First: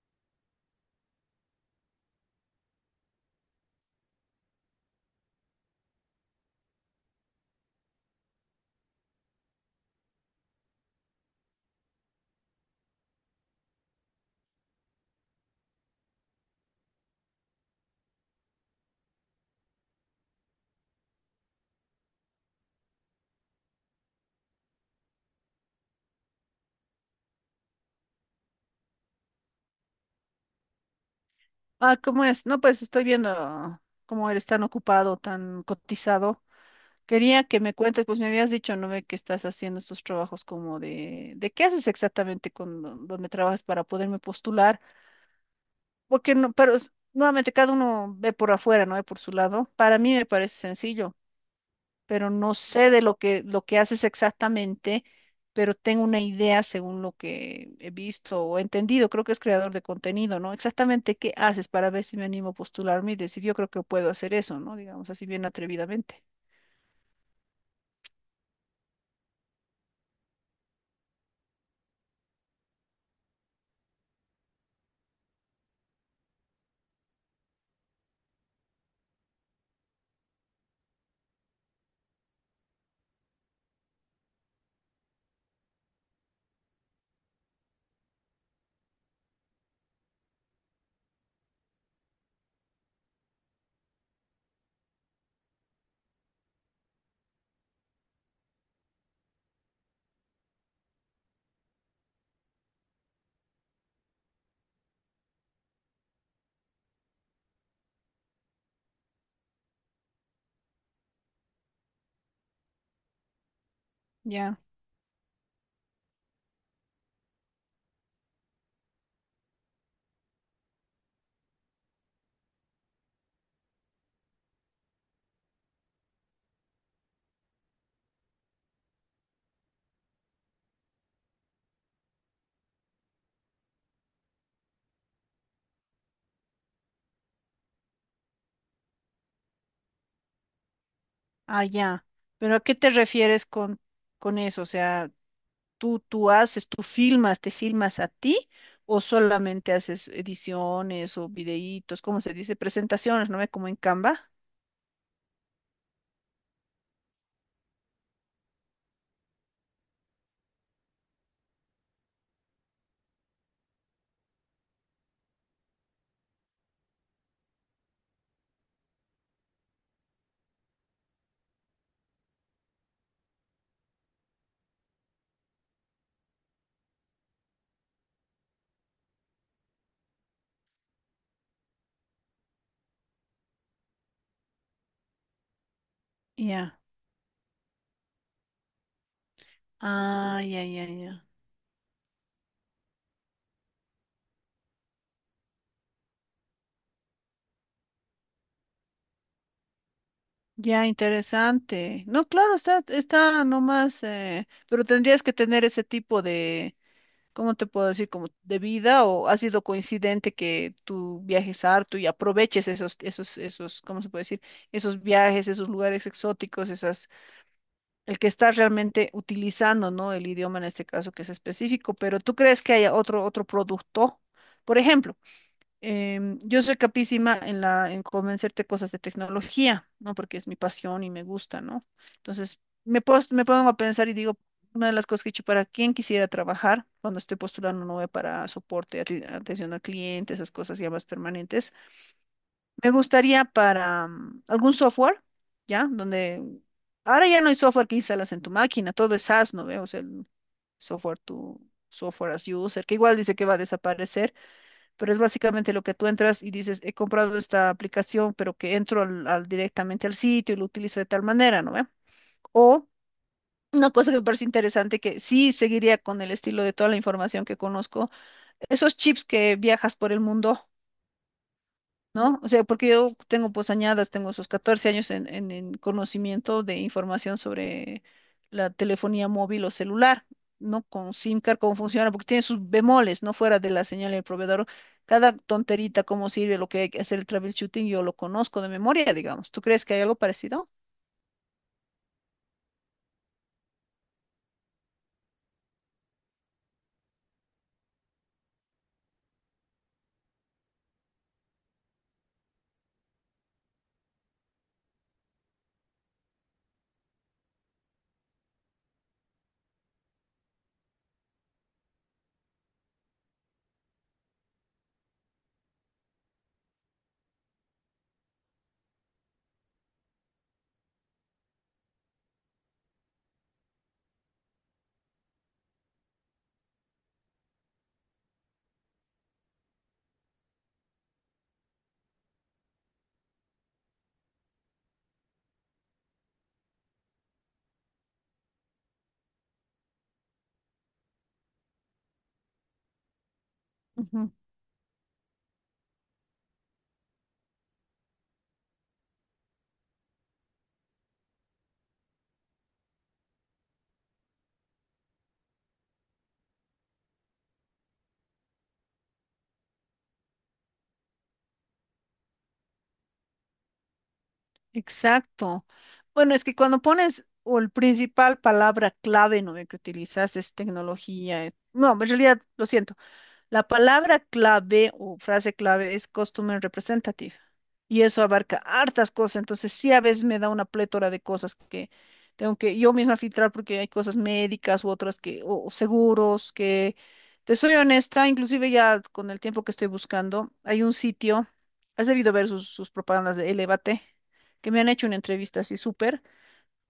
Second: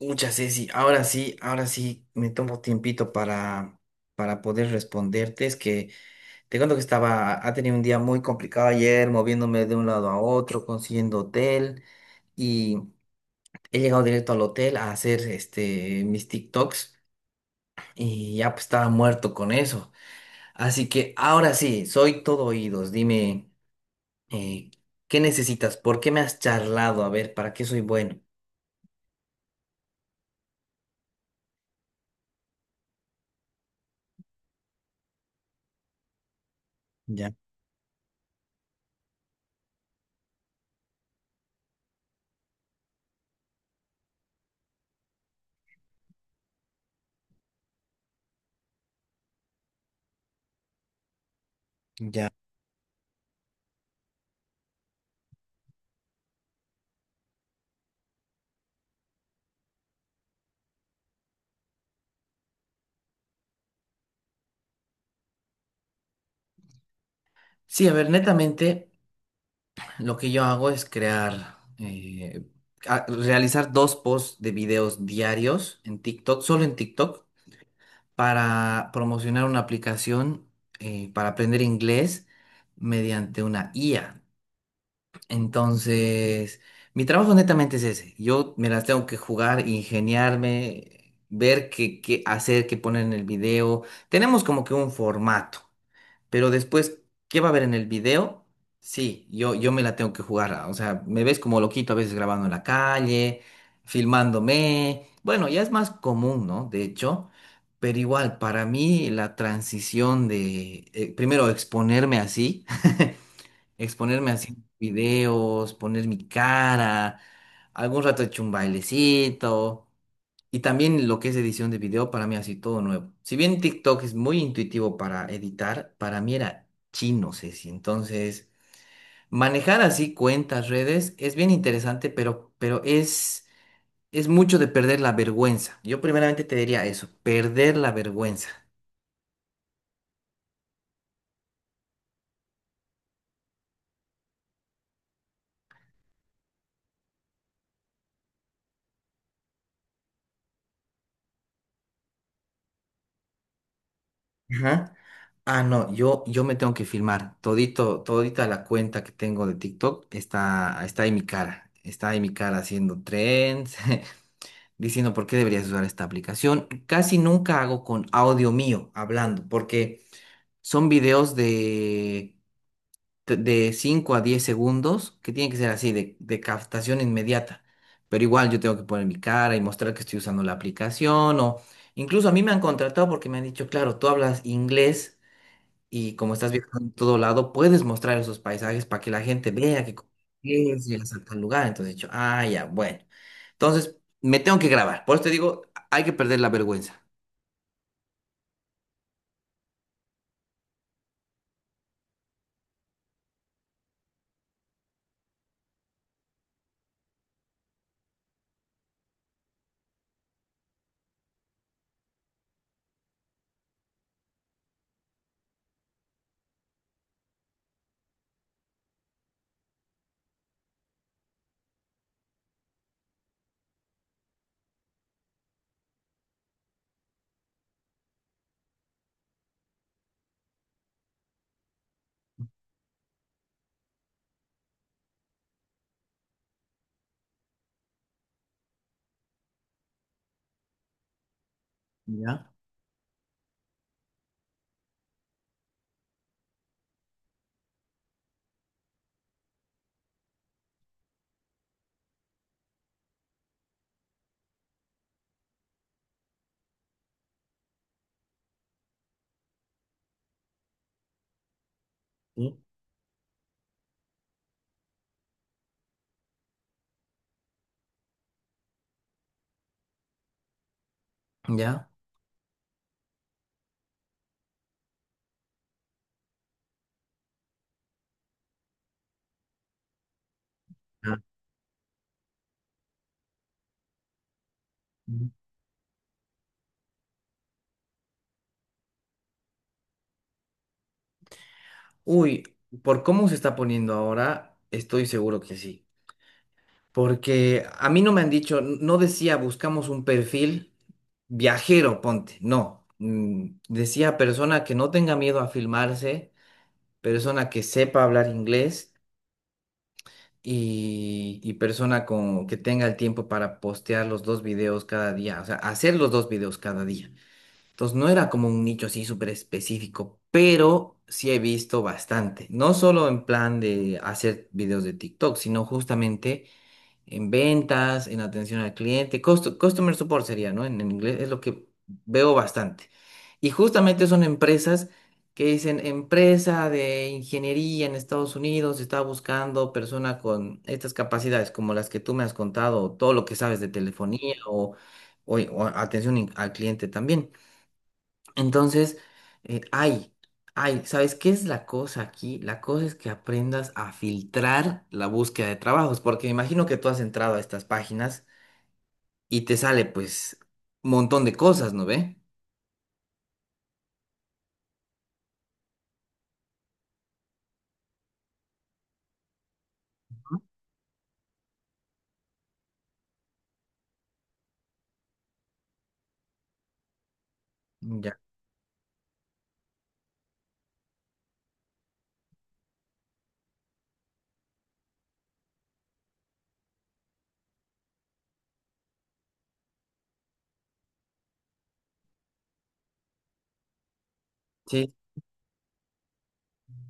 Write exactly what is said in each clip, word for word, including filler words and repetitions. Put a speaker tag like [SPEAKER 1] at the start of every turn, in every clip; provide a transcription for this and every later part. [SPEAKER 1] Muchas, Ceci. Ahora sí, ahora sí me tomo tiempito para, para poder responderte. Es que te cuento que estaba, ha tenido un día muy complicado ayer, moviéndome de un lado a otro, consiguiendo hotel y he llegado directo al hotel a hacer este, mis TikToks y ya pues estaba muerto con eso. Así que ahora sí, soy todo oídos. Dime, eh, ¿qué necesitas? ¿Por qué me has charlado? A ver, ¿para qué soy bueno?
[SPEAKER 2] Ah, ¿cómo es? No, pues estoy viendo cómo eres tan ocupado, tan cotizado.
[SPEAKER 1] Ya,
[SPEAKER 2] Quería que me cuentes, pues me habías dicho, ¿no ve que estás haciendo estos trabajos como de, de qué haces exactamente con don- donde trabajas para poderme postular? Porque no, pero es- nuevamente cada uno ve por afuera, ¿no? Ve por su lado. Para mí me parece sencillo, pero
[SPEAKER 1] ya.
[SPEAKER 2] no sé de lo que, lo que haces exactamente, pero tengo una idea según lo que he visto o entendido. Creo que es creador de contenido, ¿no? Exactamente qué haces para ver si me animo a postularme y decir, yo creo que puedo hacer eso, ¿no? Digamos así bien atrevidamente.
[SPEAKER 1] Sí, a ver, netamente. Lo que yo hago es crear, eh, a- realizar dos posts de videos diarios en TikTok, solo en TikTok, para promocionar una aplicación eh, para aprender inglés mediante una I A. Entonces, mi trabajo netamente es ese. Yo me las tengo que jugar, ingeniarme, ver qué, qué hacer, qué poner en el video. Tenemos como que un formato. Pero después, ¿qué va a haber en el video? Sí, yo, yo me la tengo que jugar. ah, O sea, me ves como loquito a veces grabando en la calle, filmándome. Bueno, ya es más común, ¿no? De hecho, pero igual, para mí la transición de, eh, primero, exponerme así, exponerme así
[SPEAKER 2] Ya.
[SPEAKER 1] en videos, poner mi cara, algún rato he hecho un bailecito. Y también lo que es edición de video, para mí así todo nuevo. Si bien TikTok es muy intuitivo para editar, para mí era chino, Ceci. Entonces, manejar así cuentas, redes, es bien interesante, pero, pero es, es mucho de perder la vergüenza. Yo primeramente te diría eso, perder la vergüenza.
[SPEAKER 2] Ah, ya. Pero ¿a qué te refieres con, con eso? O sea, tú, tú haces, tú filmas, te filmas a ti, o solamente haces ediciones o videitos, ¿cómo se dice? Presentaciones, ¿no ve? Como en Canva.
[SPEAKER 1] Ajá. Ah, no, yo, yo me tengo que filmar. Todito, todita la cuenta diciendo por qué deberías usar esta aplicación. Casi nunca hago con audio mío hablando, porque son videos de, de cinco a diez segundos que tienen que ser así, de, de captación inmediata. Pero igual yo tengo que poner mi cara y mostrar que estoy usando la aplicación o incluso a mí me han contratado porque me han dicho, claro, tú hablas inglés. Y como estás
[SPEAKER 2] Ya.
[SPEAKER 1] viajando en todo lado, puedes mostrar esos paisajes para que la gente vea que co-
[SPEAKER 2] Ah, ya, ya,
[SPEAKER 1] es y a
[SPEAKER 2] ya.
[SPEAKER 1] tal lugar. Entonces he dicho, ah, ya, bueno. Entonces me tengo que grabar. Por eso te digo, hay que perder la vergüenza.
[SPEAKER 2] Ya, interesante. No, claro, está, está nomás, eh, pero tendrías que tener ese tipo de, ¿cómo te puedo decir? Como de vida. O ha sido coincidente que tú viajes harto y aproveches esos, esos, esos, ¿cómo se puede decir? Esos viajes, esos lugares exóticos, esas, el que está realmente utilizando, ¿no? El idioma, en este caso que es específico. Pero ¿tú crees que haya otro, otro producto? Por ejemplo, em, yo soy capísima en la, en convencerte cosas de tecnología, ¿no? Porque es mi pasión y me gusta, ¿no? Entonces, me, pos- me pongo a pensar y digo, una de las cosas que he hecho para quién quisiera trabajar cuando estoy postulando nueve para soporte, ati- atención al cliente, esas cosas ya más permanentes.
[SPEAKER 1] ¿Ya?
[SPEAKER 2] Me gustaría para mm, algún software, ¿ya? Donde ahora ya no hay software que instalas en tu máquina, todo es SaaS, ¿no ve? O sea, el software, tu software as user, que igual dice que va a desaparecer, pero es básicamente lo que tú entras y dices, he comprado esta aplicación, pero que entro al, al- directamente al sitio y lo utilizo de tal manera, ¿no ve?
[SPEAKER 1] ¿Sí?
[SPEAKER 2] O una cosa que me parece interesante, que sí seguiría con el estilo de toda la información que conozco, esos chips que viajas por el mundo,
[SPEAKER 1] ¿Ya?
[SPEAKER 2] ¿no? O sea, porque yo tengo pues añadas, tengo esos catorce años en, en- en conocimiento de información sobre la telefonía móvil o celular, ¿no? Con
[SPEAKER 1] Ah.
[SPEAKER 2] SIM card, cómo funciona, porque tiene sus bemoles, ¿no? Fuera de la señal del proveedor, cada tonterita, cómo sirve, lo que hay que hacer el troubleshooting, yo lo conozco de memoria, digamos. ¿Tú crees que hay algo parecido?
[SPEAKER 1] Uy, por cómo se está poniendo ahora, estoy seguro que sí. Porque a mí no me han dicho, n- no decía buscamos un perfil viajero, ponte, no. Mm, Decía persona que no tenga miedo a filmarse, persona que sepa hablar inglés y, y persona con, que tenga el tiempo para postear los dos videos cada día, o sea, hacer los dos videos cada día. Entonces no era como un nicho así súper específico, pero sí he visto bastante, no solo en plan de hacer videos de TikTok, sino justamente en ventas, en atención al cliente, costu- customer support sería, ¿no? En, en inglés es lo que veo bastante. Y justamente son empresas que dicen, empresa de ingeniería en Estados Unidos está buscando persona con estas capacidades, como las que tú me has contado, o todo lo que sabes de
[SPEAKER 2] Ujú.
[SPEAKER 1] telefonía o, o- o atención in- al cliente también. Entonces, eh, ay, ay, ¿sabes qué es la cosa aquí? La cosa es que aprendas a filtrar la búsqueda de trabajos, porque me imagino que tú has entrado a estas páginas y te sale pues un montón de cosas, ¿no ve?
[SPEAKER 2] Exacto. Bueno, es que cuando pones, o el principal palabra clave, ¿no?, que utilizas
[SPEAKER 1] Ujú.
[SPEAKER 2] es tecnología. eh, No, en realidad, lo siento. La palabra clave o frase clave es Customer Representative, y
[SPEAKER 1] Ya.
[SPEAKER 2] eso abarca hartas cosas, entonces sí, a veces me da una plétora de cosas que tengo que yo misma filtrar, porque hay cosas médicas u otras que, o o seguros que, te soy honesta, inclusive ya con el tiempo que estoy buscando. Hay un sitio, has debido ver sus, sus propagandas de Elévate, que me han
[SPEAKER 1] Sí.
[SPEAKER 2] hecho una entrevista así súper,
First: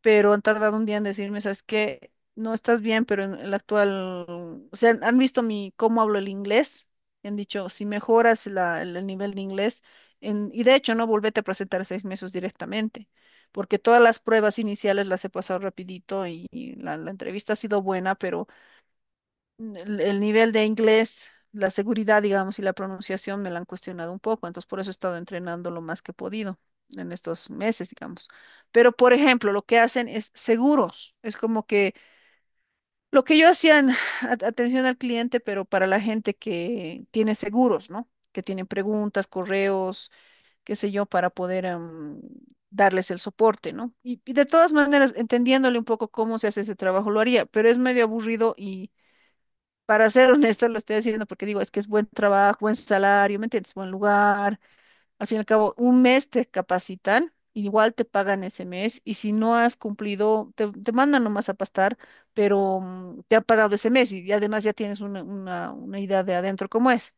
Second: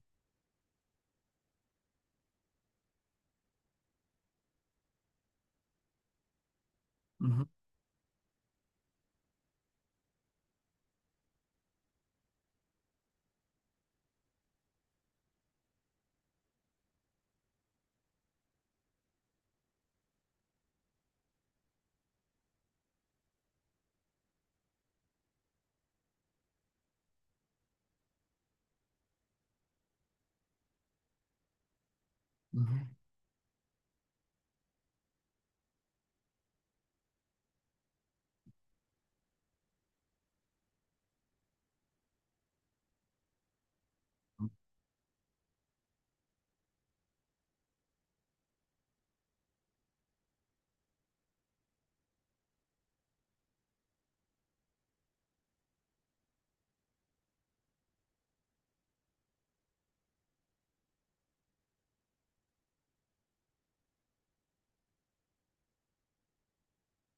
[SPEAKER 2] pero han tardado un día en decirme, ¿sabes qué? No estás bien, pero en el actual, o sea, han visto mi cómo hablo el inglés, y han
[SPEAKER 1] Ujú,
[SPEAKER 2] dicho, si mejoras la- el, el nivel de inglés, en- y de hecho, no, volvete a presentar seis meses directamente, porque todas las pruebas iniciales las he pasado rapidito, y, y la, la entrevista ha sido buena, pero el, el nivel de inglés, la seguridad, digamos, y la pronunciación me la han cuestionado un poco, entonces por eso he estado entrenando lo más que he podido en estos meses, digamos. Pero, por ejemplo, lo que hacen es seguros, es como que
[SPEAKER 1] ujú,
[SPEAKER 2] lo que yo hacía en at- atención al cliente, pero para la gente que tiene seguros, ¿no? Que tienen preguntas, correos, qué sé yo, para poder em, darles el soporte, ¿no? Y, y de
[SPEAKER 1] ujú.
[SPEAKER 2] todas maneras, entendiéndole un poco cómo se hace ese trabajo, lo haría, pero es medio aburrido y, para ser honesto, lo estoy haciendo porque digo, es que es buen trabajo, buen salario, ¿me entiendes? Buen lugar. Al fin y al cabo, un mes te capacitan, igual te pagan ese mes, y si no has cumplido, te, te mandan nomás a pastar, pero mm, te han pagado ese mes y, y además ya tienes una, una, una idea de adentro cómo es.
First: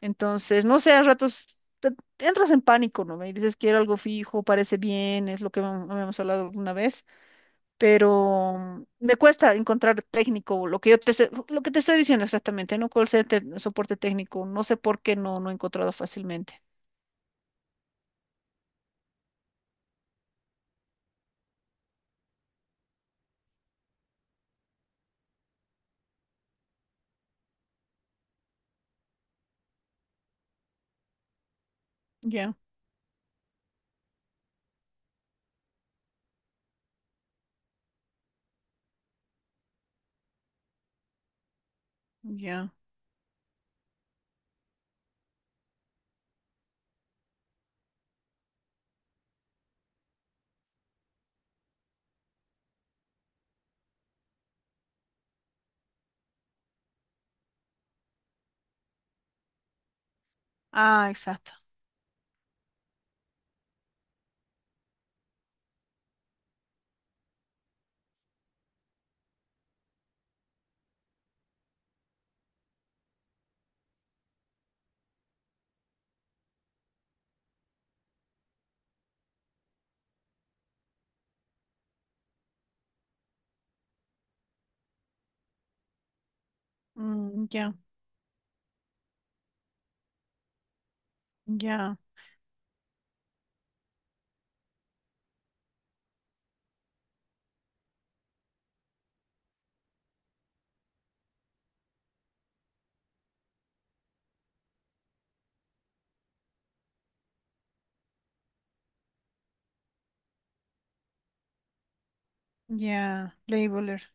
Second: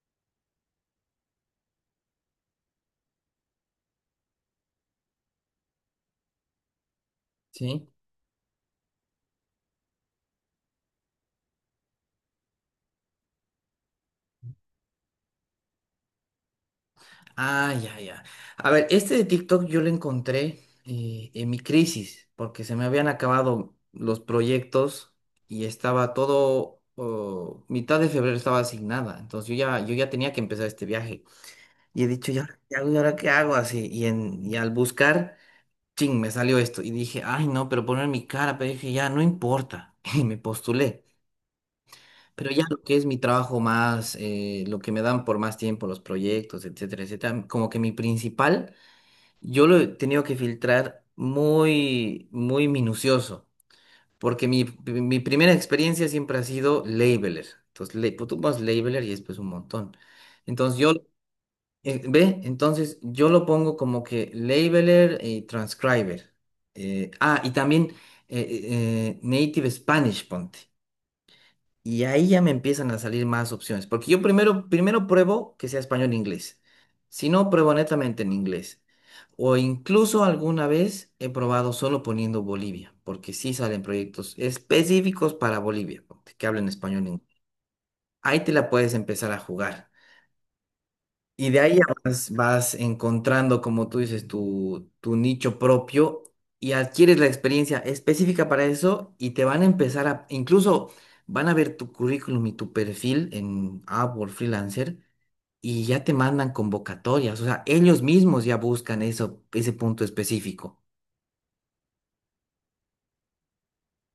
[SPEAKER 2] Entonces, no sé, a ratos te- te entras en pánico, ¿no? Y dices, quiero algo fijo, parece bien, es lo que habíamos hablado alguna vez,
[SPEAKER 1] Sí.
[SPEAKER 2] pero me cuesta encontrar técnico, lo que yo te, sé- lo que te estoy diciendo exactamente, ¿no? Call center, soporte técnico, no sé por qué no, no he encontrado fácilmente.
[SPEAKER 1] Ah, ya, ya. A ver, este de TikTok yo lo encontré eh, en mi crisis, porque se me habían acabado los proyectos y estaba todo, oh, mitad de febrero estaba asignada, entonces yo ya, yo ya tenía que empezar este viaje. Y he dicho, ya,
[SPEAKER 2] Ya,
[SPEAKER 1] ¿qué hago? ¿Y ahora qué hago? Así, y, en, y al buscar, ching, me salió esto. Y dije, ay, no, pero poner mi cara, pero dije, ya, no importa. Y me postulé. Pero ya
[SPEAKER 2] ya.
[SPEAKER 1] lo que es mi trabajo más, eh, lo que me dan por más tiempo, los proyectos, etcétera, etcétera, como que mi principal yo lo he tenido que filtrar muy, muy minucioso, porque mi, mi primera experiencia siempre ha sido labeler. Entonces, le, pues, tú vas labeler y después un montón. Entonces, yo,
[SPEAKER 2] Ah, exacto.
[SPEAKER 1] eh, ¿ve? Entonces, yo lo pongo como que labeler y transcriber. Eh, ah, y también eh, eh, eh, native Spanish, ponte. Y ahí ya me empiezan a salir más opciones, porque yo primero, primero pruebo que sea español-inglés. Si no, pruebo netamente en inglés. O incluso alguna vez he probado solo poniendo Bolivia, porque sí salen proyectos específicos para Bolivia, que hablen español.
[SPEAKER 2] Mm, ya,
[SPEAKER 1] Ahí te la puedes empezar a jugar. Y de ahí ya
[SPEAKER 2] ya,
[SPEAKER 1] vas, vas encontrando, como tú dices, tu, tu nicho propio y adquieres la experiencia específica para eso y te van a empezar a, incluso van a ver tu currículum y tu perfil en Upwork Freelancer y ya te mandan convocatorias, o sea, ellos mismos ya buscan eso, ese punto específico.
[SPEAKER 2] ya. Labeler.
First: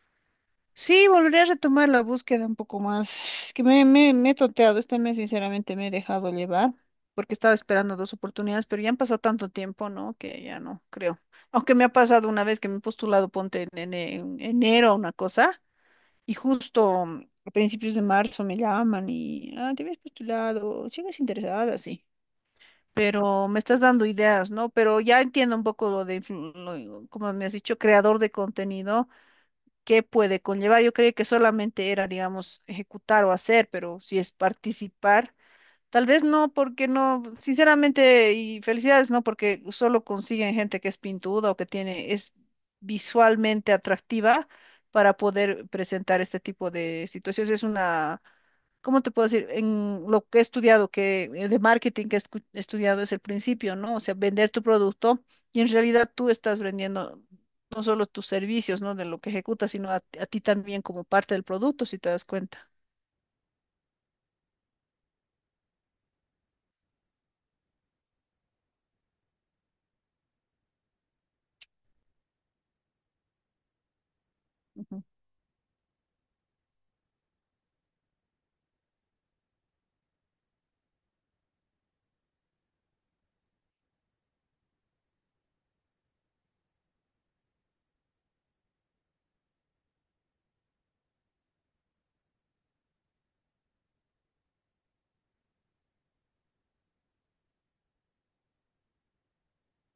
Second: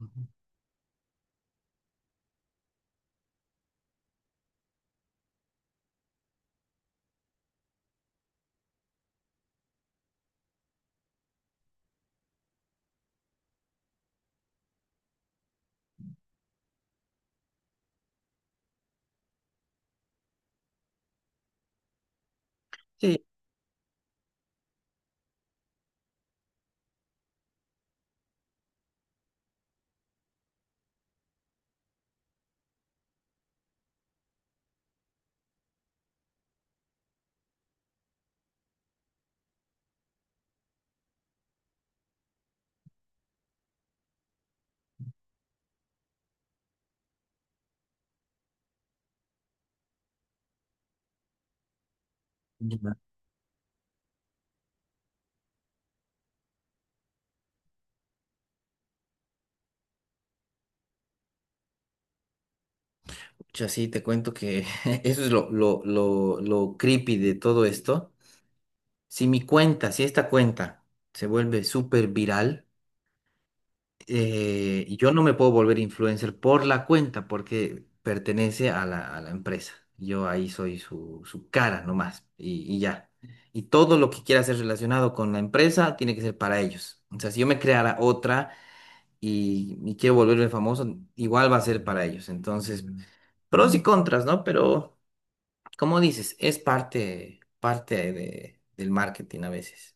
[SPEAKER 1] Ujú.
[SPEAKER 2] Sí, volveré a retomar la búsqueda un poco más. Es que me, me, me he tonteado este mes, sinceramente me he dejado llevar, porque estaba esperando dos oportunidades, pero ya han pasado tanto tiempo, ¿no? Que ya no creo. Aunque me ha pasado una vez que me he postulado, ponte en, en en enero una cosa. Y justo mm, a principios de marzo me llaman y, ah, te habías postulado, sigues interesada, sí.
[SPEAKER 1] Sí.
[SPEAKER 2] Pero me estás dando ideas, ¿no? Pero ya entiendo un poco lo de, influ- lo- como me has dicho, creador de contenido, qué puede conllevar. Yo creí que solamente era, digamos, ejecutar o hacer, pero si es participar. Tal vez no, porque no, sinceramente, y felicidades, no, porque solo consiguen gente que es pintuda o que tiene, es visualmente atractiva, para poder presentar este tipo de situaciones. Es una, ¿cómo te puedo decir? En lo que he estudiado, que eh, de marketing que he escu- he
[SPEAKER 1] Ya.
[SPEAKER 2] estudiado, es el principio, ¿no? O sea, vender tu producto. Y en realidad tú estás vendiendo no solo tus servicios, ¿no? De lo que ejecutas, sino a, a ti también como parte del producto, si te das cuenta.
[SPEAKER 1] Pucha, sí, te cuento que eso es lo, lo, lo, lo creepy de todo esto. Si mi cuenta, si esta cuenta se vuelve súper viral, eh, yo no me puedo volver influencer por la cuenta porque pertenece a la, a la empresa. Yo ahí soy su, su cara nomás y, y ya. Y todo lo que quiera ser relacionado con la empresa tiene que ser para ellos. O sea, si yo me creara otra y, y quiero volverme famoso, igual va a ser para ellos. Entonces, pros y contras, ¿no? Pero, como dices, es parte, parte de- del marketing a veces.